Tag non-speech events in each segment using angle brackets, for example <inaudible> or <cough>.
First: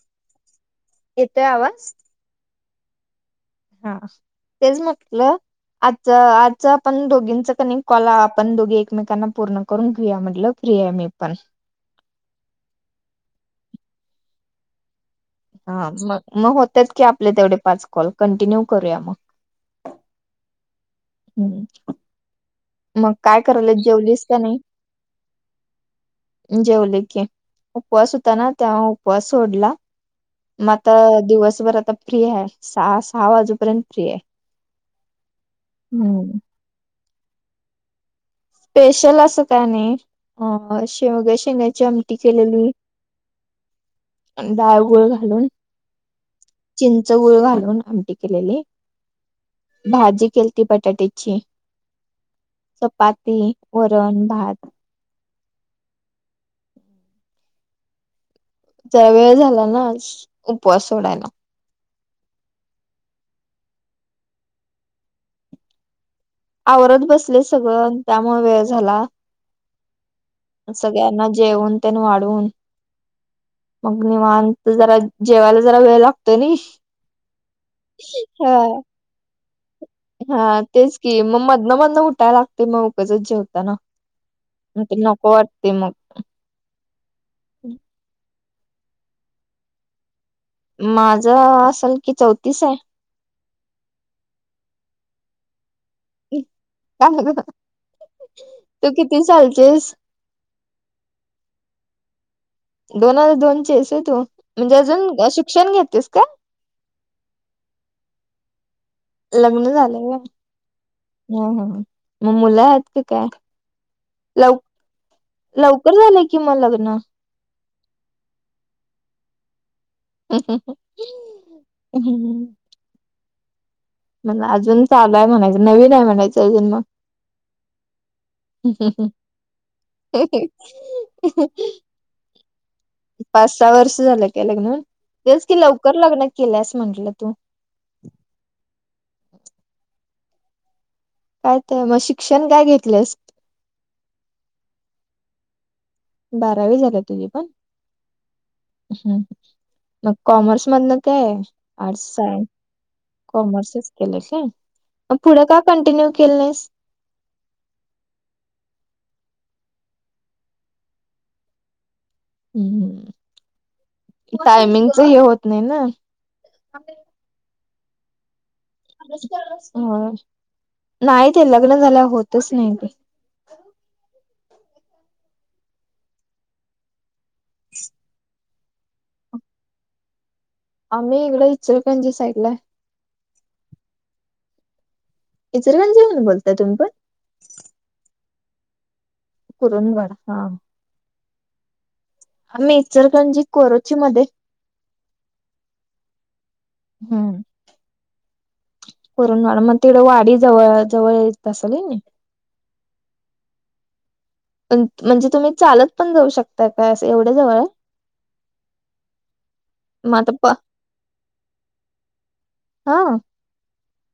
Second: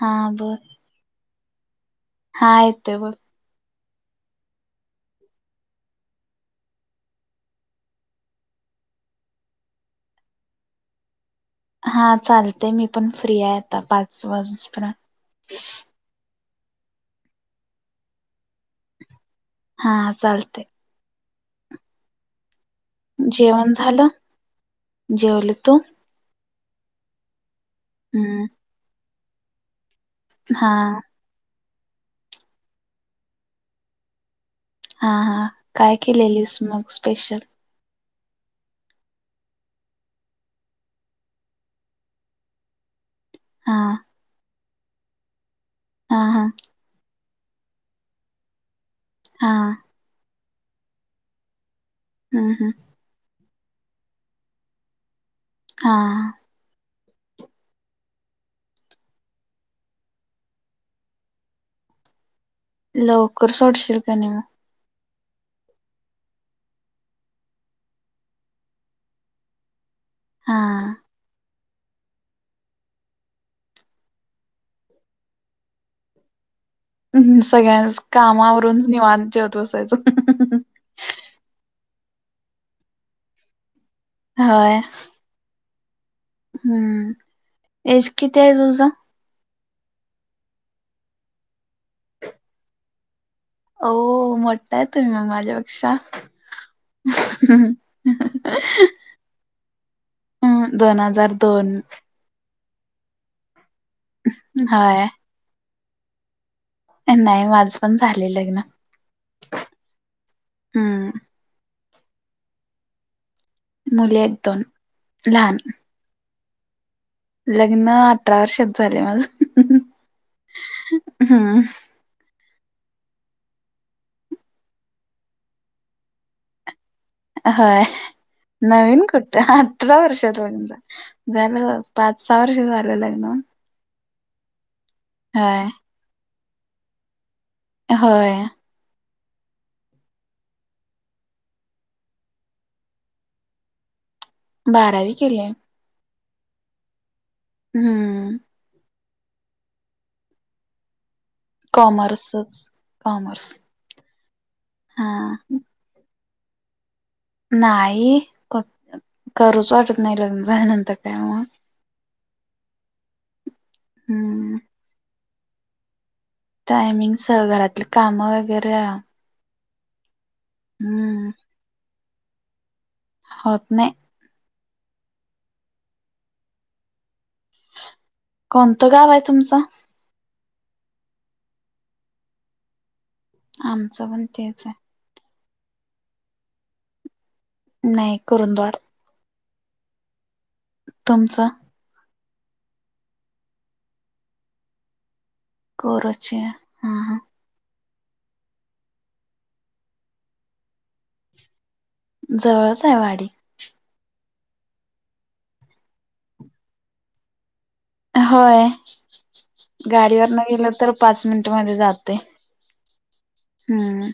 हा बोल. येतोय आवाज. हा येतोय बोल. हां, तेच म्हटलं. आजचं, आजचं आपण दोघींच क नै कॉल आपण दोघी एकमेकांना पूर्ण करून घीऊया म्हटलं फ्री य मी पण. हा चालतय, मी पण फ्री आय आता पाच वाजूसपर्यंत. हा मग- मग होत्यात की आपले तेवढे पाच कॉल, कंटिन्यू करूया मग. हा हा चालतय. हम्म. मग काय जेवण कराल्या, झालं जेवलीस का नाही? जेवले तू अं जेवले की, उपवास होता हम्म ना त्यामुळ उपवास सोडला. हा मग आता दिवसभर आता फ्री हाय, सहा सा वाजूपर्यंत फ्री हाय. हा हा, काय केलेलीस मग स्पेशल? स्पेशल असं काय नाही, अ शेवग्या शेंग्याची आमटी केलेली. हां. डाळगूळ घालून. हा हा. चिंच गूळ घालून आमटी केलेली. हां. भाजी केलती बटाट्याची. हम्म हम्म. चपाती, वरण, भात, हां. जरा वेळ झाला ना आज, उपवास सोडायला. लवकर सोडशिल का नाय मग. आवरत बसले सगळं त्यामुळं वेळ झाला. हा सगळ्यांना जेवन त्यन वाढून मग निवांत जरा, जेवायला जरा वेळ लागतो नाई. हम्म, सगळ्यांच कामं आवरून निवांत जेवत बसायचं. हा तेच की, मग मधनं मधनं उठाय लागतय मग उगचच जेवताना. होय म ते नको वाटतय मग. हम्म,, एज किती आहे तुझं? माझं, असल कि चौतीस हाय. ओ मोट्टय तुम्ही मग माझ्यापेक्षा. का गं, तू किती सालचीयेस? अं, दोन हजार दोन. दोन हजार दोन ची आहेस व्हय तू म्हणजे होय अजून शिक्षण घेतेयस का? नाही माझं पण झालय लग्न. लग्न झालंय व्हय. हम्म ह ह म् मुलं आहेत की काय? मुली आहेत लव दोन लहान. लवकर झालंय की मन लग्न? लग्न अठरा वर्षात झालंय माझं. हम्म <inaudible> म् अजून चालू आहे म्हणायचं नवीन आहे म्हणायचं अजून म् होय नवीन कुठं अठरा वर्षांत म्हणल झालं पाच-सहा वर्ष झालं लग् पाच-सहा वर्ष झालं काय लग्न होऊन. तेच की होय लवकर लग्न केल्यास म्हंटलं तू? होय. काय त् मग शिक्षण काय घेतलेयस? बारावी केलीया. बारावी झालीया तुझी पण? हम्म हं हं म् कॉमर्स मधनं काय? आर्टस् हाय कॉमर्सच कॉमर्स कॉमर्सच केलस व्हय हा म् पुढं का कंटिन्यू केल नाहीस? नाही क् करूच वाटत नाही लग्न झाल्यानंतर काय म्. हुम् हम् हम्म टायमिंगच हे होत नाही ना. टायमिंगच घरातली काम वगैरे हं हम्म नाही ते लग्न झाल्यावर होतच नाही ते. होत नाही. कोणतं गाव हाय तुमचं? आम्ही इकडं इचलकरंजी साईडला हाय. आमचं पण तेच हाय. इचलकरंजी वरून बोलताय तुम्ही पण? नाही कुरुंदवाड. कुरुंदवाड हं. तुमचं? आम्ही इचलकरंजी कोरोची मध्ये. कोरोची हा हा. पुरूनवाड मग तिकडं वाडी जवळ जवळ येत असेल व्हय नी? जवळच आहे वाडी. म्हणजे तुम्ही चालत पण जाऊ शकता काय असं एवढ्या जवळ हाय? होय मग आता गाडीवरन प गेलं तर पाच मिनटमध्ये जातोय. होव. हम्म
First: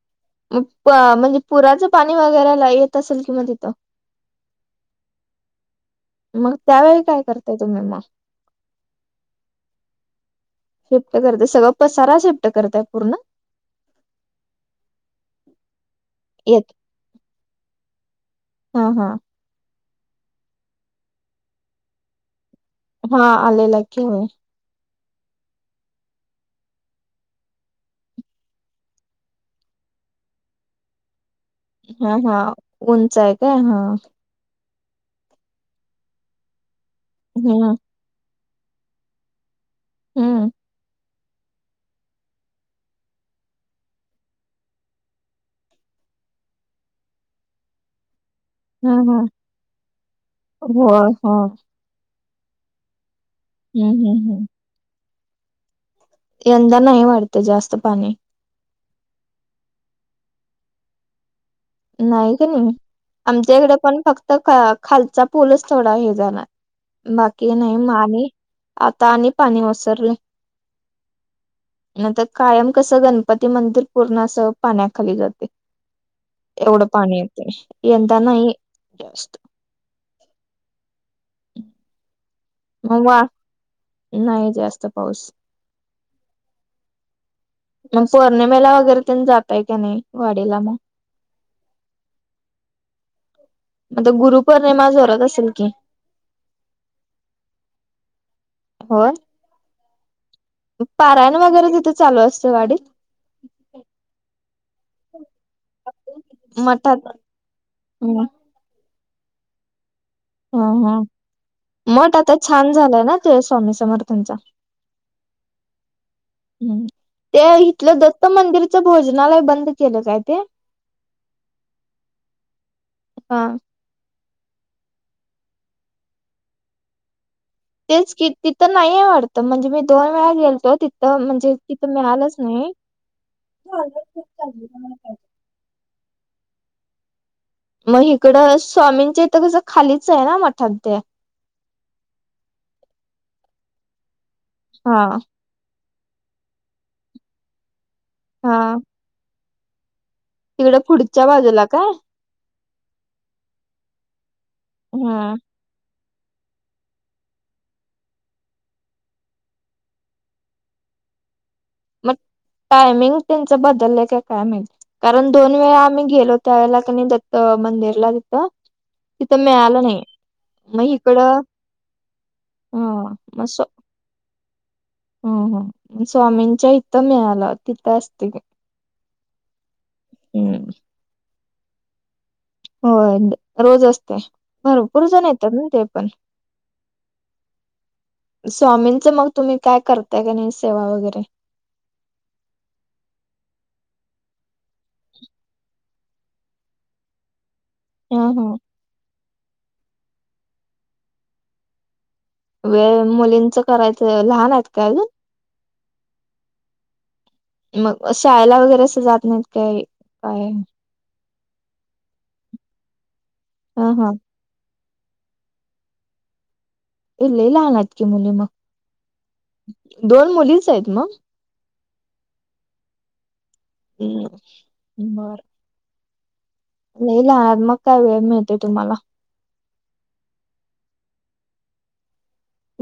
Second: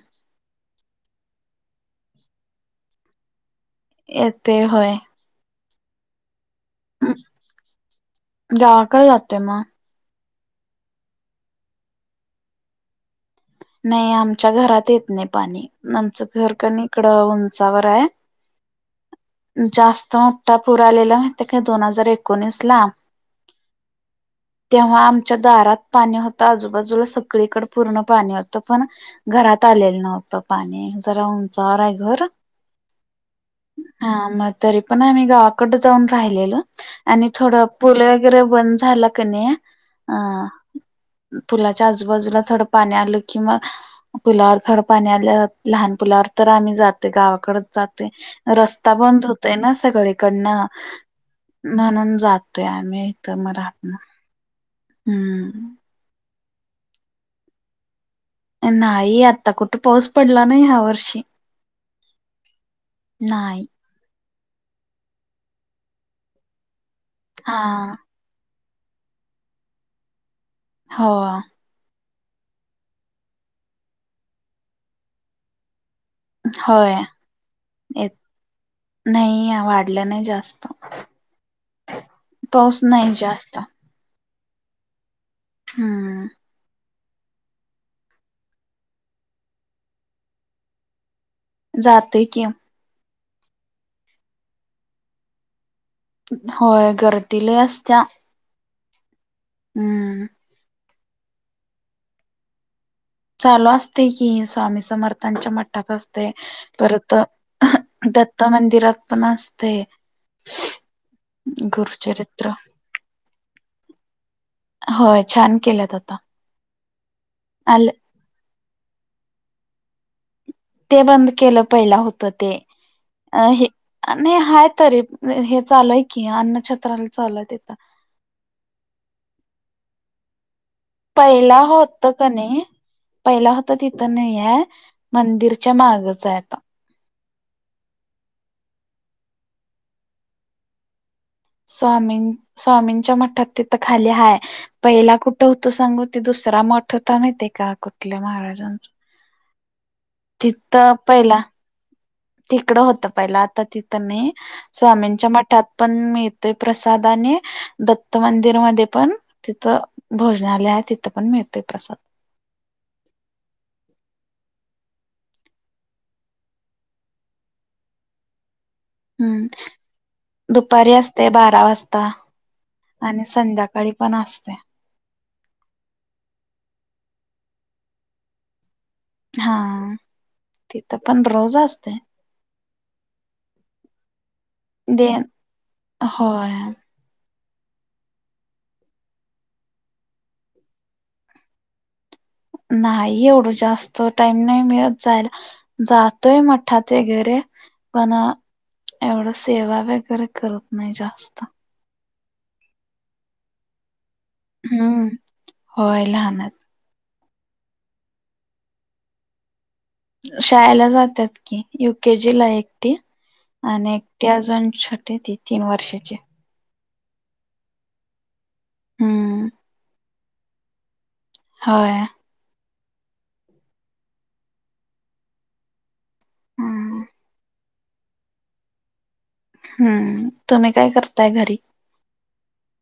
म् प् म्हणजे पुराचं पाणी वगैरे लय येत असेल की म् तिथं? येतय होय. मंग त्यावेळी काय करताय तुम्ही म्? गावाकडे जातोय मग. शिफ्ट करतय. सगळा पसारा शिफ्ट करताय पूर्ण? नाही आमच्या घरात येत नाही पाणी आमचं घर येत कनी इकडं उंचावर हाय. हं हं जास्त मोठा पुर आलेला माहितय का दोन हजार एकोणीसला. हा आलेला की होय. तेव्हा आमच्या दारात पाणी होतं, आजूबाजूला सगळीकडं पूर्ण पाणी हो त पण, घरात आलेलं नव्हतं पाणी, जरा उंच उंचावर हाय हा घर,, हा उंच आहे काय हा म ते तरीपण आम्ही गावाकडं जाऊन राहिलेलं, आणि थोडं हम्म पुलं वगैरे बंद झाला का नि, हम्म अ पुलाच्या आजूबाजूला थोडं पाणी आलं किं म पुलावर खरं पाणी आल्यावर लहान पुलावर, तर आम्ही जातय गावाकडंच जातोय हा रस्ता हा बंद होतोय ना सगळीकडनं, होय होय म्हणून जातोय आम्ही. इथं मग राहत हम्म नाही, हम्म हम्म हम्म. यंदा नाही वाढतं जास्त पाणी. नाही आत्ता कुठं पाऊस पडला नाहि ह्या वर्षी. नाही क नाही, आमच्या नाही इकडं पण फक्त ख खालचा पूलच थोडा हे झालाय. बाकी हा नाही म आम्ही, आता आणि ओसरलं. हो. नाहीतर कायम कसं गणपती मंदिर पूर्ण असं पाण्याखाली जातय. एवढं होय पाणी येतय, यंदा नाही जास्त. पडला नाही जास्त, पाऊस मग नाही वा जास्त. नाही जास्त पाऊस. हम्म. मग पौर्णिमेला वगैरे तेनं जातय का नाही, वाडीला मग.? जातोय की. आता गुरुपोर्णिमा जोरात असल की. होय गर्दी लय आसत्या. होय. हम्म. पारायण वगैरे तिथं चालू असतय वाडीत. चालू असतय की, स्वामी समर्थांच्या मठात असतय. मठात दत्त मंदिरात पण असतय. हं हं, मठ आता गुरुचरित्र छान झालाय ना ते स्वामी समर्थांचा. होय, छान केल्यात आता. हम्म, ते आले इथलं दत्त मंदिरचं भोजनालय बंद केलं काय ते? ते बंद केलं पयलं हुतं ते, हा अ हे आणि हाय तरी, हे चालु हाय की, अन्न छत्रालय चालू हाय तिथं. तेच की, तिथं नाहीये वाटतं, म्हणजे मी दोन वेळा गेलतो, तिथं म्हणजे पहिला तिथं होत मिळालंच कणै, नाही पहिला होतं तिथं नाहीयाय, मंदिर च्या मागचं हाय आता. मग हिकडं स्वामींच्या इथं कसं खालीच आहे ना मठात ते. स्वामी, स्वामींच्या मठात तिथं खाली हाय, हा पयला कुठ कुठं हुतं सांगू, ते दुसरा मठ हुता माहितय का, कुठल्या महाराजांचं तिगडं पुढच्या बाजूला काय तिकडं होतं पहिला आता तिथं नाई, स्वामींच्या हम्म. मठात पण मिळतय प्रसाद आणि दत्त मंदिर मध्ये पण तिथं भोजनालय आहे, तिथं पण मिळतोय प्रसाद- मग टायमिंग त्यांचं बदलंय का काय माहित. कारण दोन वेळा आम्ही गेलो त्यावेळेला दत्त मंदिरला तिथं. तिथं हम्म मिळालं नाही. मग दुपारी असते इकडं बारा वाजता. ह आणि संध्याकाळी पण असते. हो हो स्वामींच्या इथं मिळालं तिथं असते. हा हम्म तिथं पण रोज असते. होय रोज असते. भरपूर देन जण येतात न ते पण, <inaudible> स्वामींचं मग तुम्ही काय करताय का नाही सेवा वगैरे. नाही एवढं जास्त टाईम नाही मिळत जायला. जातोय मठाचे वगैरे पण, हा हा एवढं सेवा वगैरे करत नाही जास्त. वेळ मुलींच करायचं लहान आहेत काय अजून, हम्म होय लहान आहेत मग शाळेला वगैरे असं जात नाहीत काय. काय? शाळेला जातात कि, युकेजी ला एकटी हा आणि हा एकटी अजून छोटे ती तीन वर्षाची. इ लय लहानत की मुली मग, हम्म दोन मुलीच आहेत मग. हा ना. हम्म बर हम्म लय लहान मग काय वेळ मिळते तुम्हाला. हम्म, तुम्ही काय करताय घरी?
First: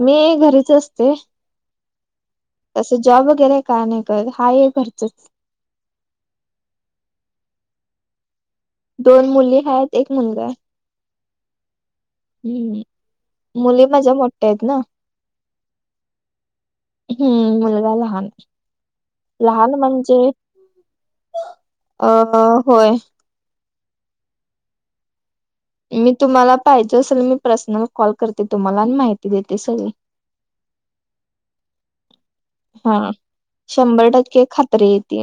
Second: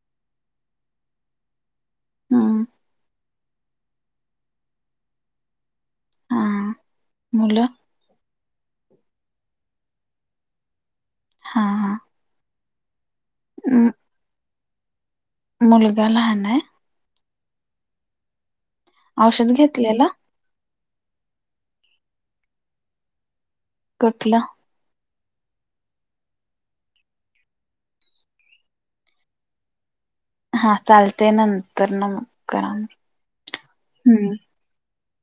मी घरीच असते. हम्म हम्म तसं जॉब वगैरे काय नाही करत. हा य घरचंच. हा मुलं? दोन मुली हायेत एक मुलगा हाय हा हा हम्म मुली म- माझ्या मोठ्या आहेत ना. मुलगा लहान हाय. हम्म मुलगा लहान, औषध लहान घेतलेलं म्हणजे? अ होय. कटलं <unintelligible> मी तुम्हाला पाहिजे असेल मी पर्सनल कॉल करते तुम्हाला आणि माहिती देते सगळी. हा चालते नंतर ना मग करा हा शंभर हम्म टक्के खात्री येत.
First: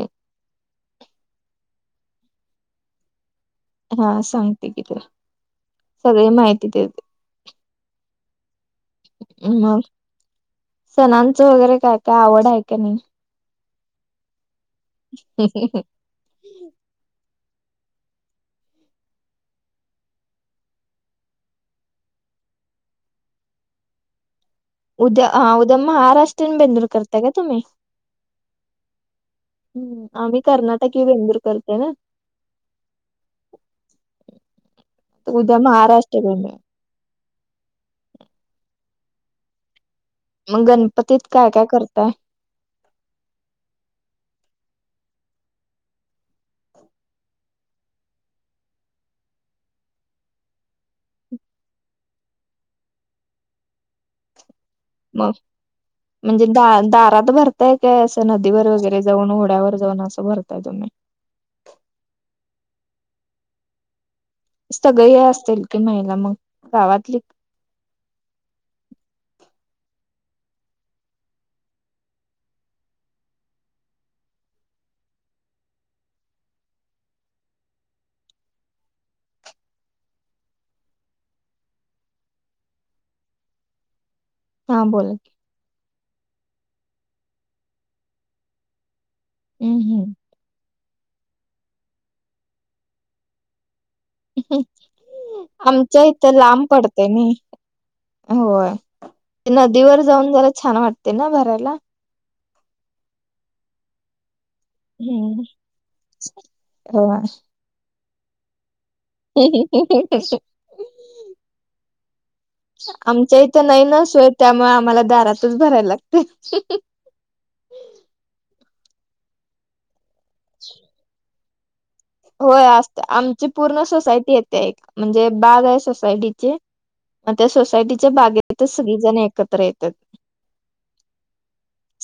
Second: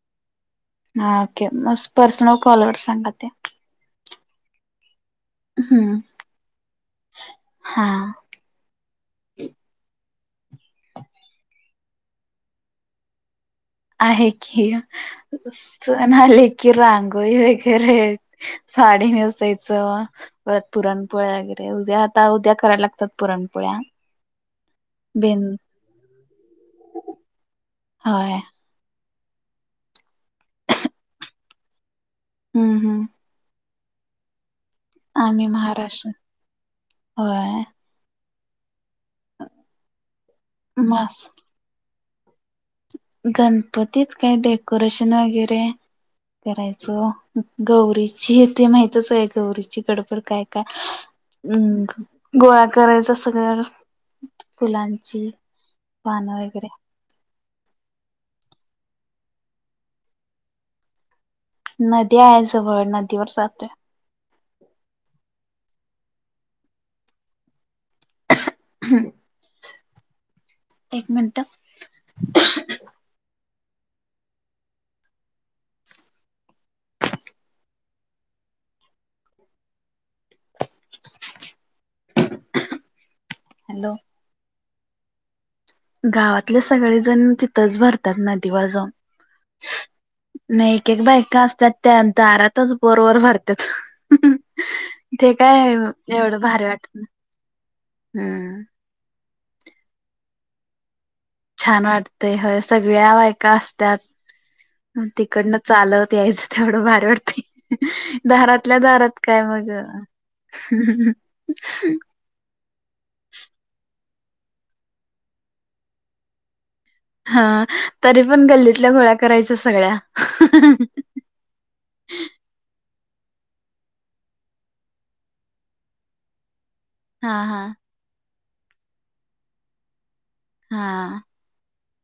हा ओके म पर्सनल कॉलवर सांगा ते. हा सांगते की तला हम्म सगळे माहिती देते. हा मग सणांचं वगैरे काय काय आवड आहे का नाही? आहे की सण आले की रांगोळी वगैरे. साडी नेसायचं. परत पुरणपोळ्या वगैरे उद्या आता उद्या करायला लागतात पुरणपोळ्या, उद्या, बेन उद्या महाराष्ट्रन बेंदूल करताय का तुम्ही? होय हम्म आम्ही कर्नाटकी बेंदूर करतोय. हम्म हम्म तर आम्ही उद्या महाराष्ट्र. बेंदूर. होय मंग मस् गणपतीत काय काय करताय? गणपतीत काय डेकोरेशन वगैरे करायचो गौरीचीय ते माहितच आहे गौरीची गडबड काय काय हम्म गोळा करायचा सगळ्याला फुलां मग म्हणजे दा दारात भर ताय काय असं नदीवर वगैरे जाऊन ओड्यावर जाऊन असं भरताय तुम्ही? नदी आहे जवळ नदीवर जातोय. सगळी असतील की महिला मंग गावातली? हम्म एक मिनटं हॅलो. हां बोला की. गावातले सगळे जण तिथंच भरत्यात नदीवर जाऊन हम्म हम्म. नाही एक एक बायका असत्यात त्या दारातच बोर वर भरत्यात. आमच्या इथं भारी लांब वाटत पडते नाही हम्म होय. ते नदीवर जाऊन जरा छान वाटते ना भर छान वाटतेय होय सगळ्या बायका असत्यात. हम्म तिकडनं चालवत यायचं तेवढं भारी होय. वाटते दारातल्या दारात काय मगा आमच्या इथे नाही ना सोय त्यामुळे आम्हाला दारातच भराय लागते. हा तरी पण गल्लीतल्या घोळ्या करायच्या सगळ्या. होय असते आमची पूर्ण सोसायटी येते एक म्हणजे बाग आहे सोसायटीचे मग हा त्या हा सोसायटीच्या बागेतच सगळी जणे एकत्र येतात. हां.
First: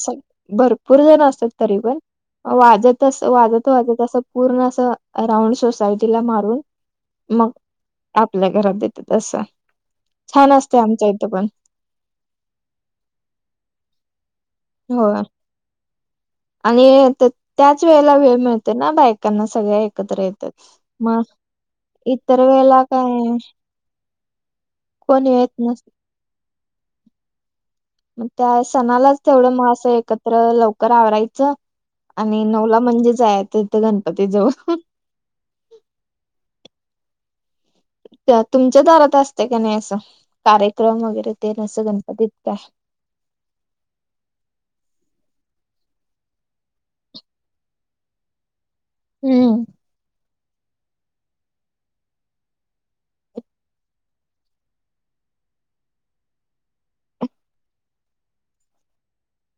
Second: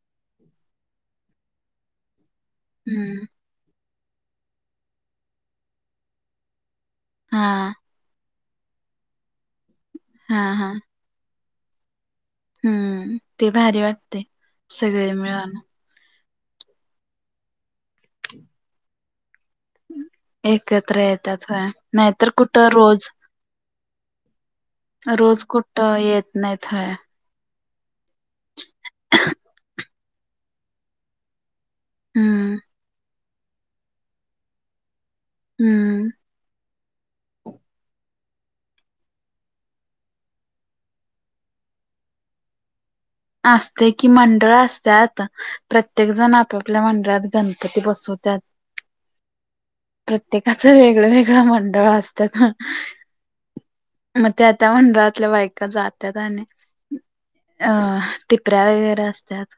स भरपूर जण असतात तरी पण वाजतस हम्म वाजत वाजत असं पूर्ण असं राऊंड सोसायटीला मारून हा मग आपल्या घरात देतात असं हा छान हा असते आमच्या इथं पण. हम्म ते भारी वाटते हो सगळे मिळून आणि तेत त्याच वेळेला वेळ मिळते ना बायकांना सगळ्या एक एकत्र येत्यात होय नाहीतर इतर कुठं वेळेला रोज. काय कोण रोज येत कुठ नसत येत नाहीत होय. मग त्या सणालाच तेवढं म असं एकत्र लवकर आवरायचं आणि हम्म नऊला म्हणजे जाय तिथे गणपती जवळ. हम्म. त्या तुमच्या दारात असते का नाही असं कार्यक्रम वगैरे ते नसं गणपतीत काय? असतंय की मंडळ असत्या आता. प्रत्येक जण आपापल्या मंडळात गणपती बसवत्यात. हम्म. प्रत्येकाचं वेगळ वेगळं मंडळ असत्यात हा. मग त्या त्या मंडळातल्या बायका जात्यात आणि अ टिपऱ्या वगैरे असत्यात.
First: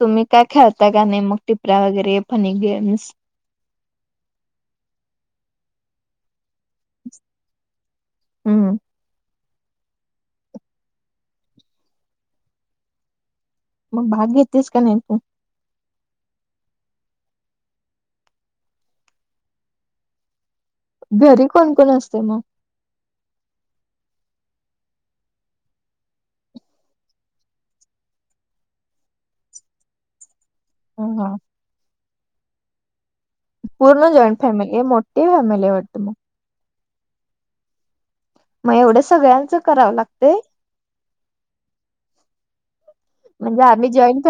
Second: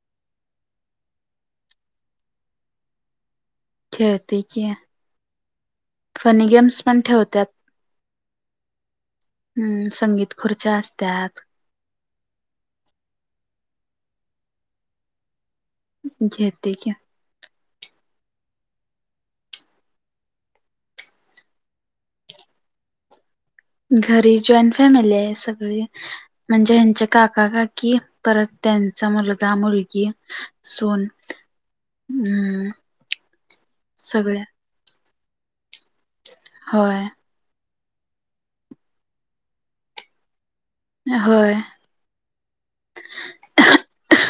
तुम्ही काय खेळता का नाही मग टिपऱ्या वगैरे फनी गेम्स खेळतेय कीया फनी गेम्स पण ठेवत्यात. हम्म हम्म संगीत खुर्च्या असत्यात. मग भाग घेतस का नाही तू? घेते की. घरी कोण कोण असते मग? घरी जॉईंट फॅमिली आहे सगळी. म्हणजे यांचे काका, काकी परत त्यांचा मुलगा, मुलगी. सून ह हम् पूर्ण जॉईन फॅमिली आहं मोठी फॅमिली आहं वाटतं. होय. मग एवढं सगळ्यांचं करावं लागतंय? होय. म्हणजे आम्ही जॉईन फॅमिली,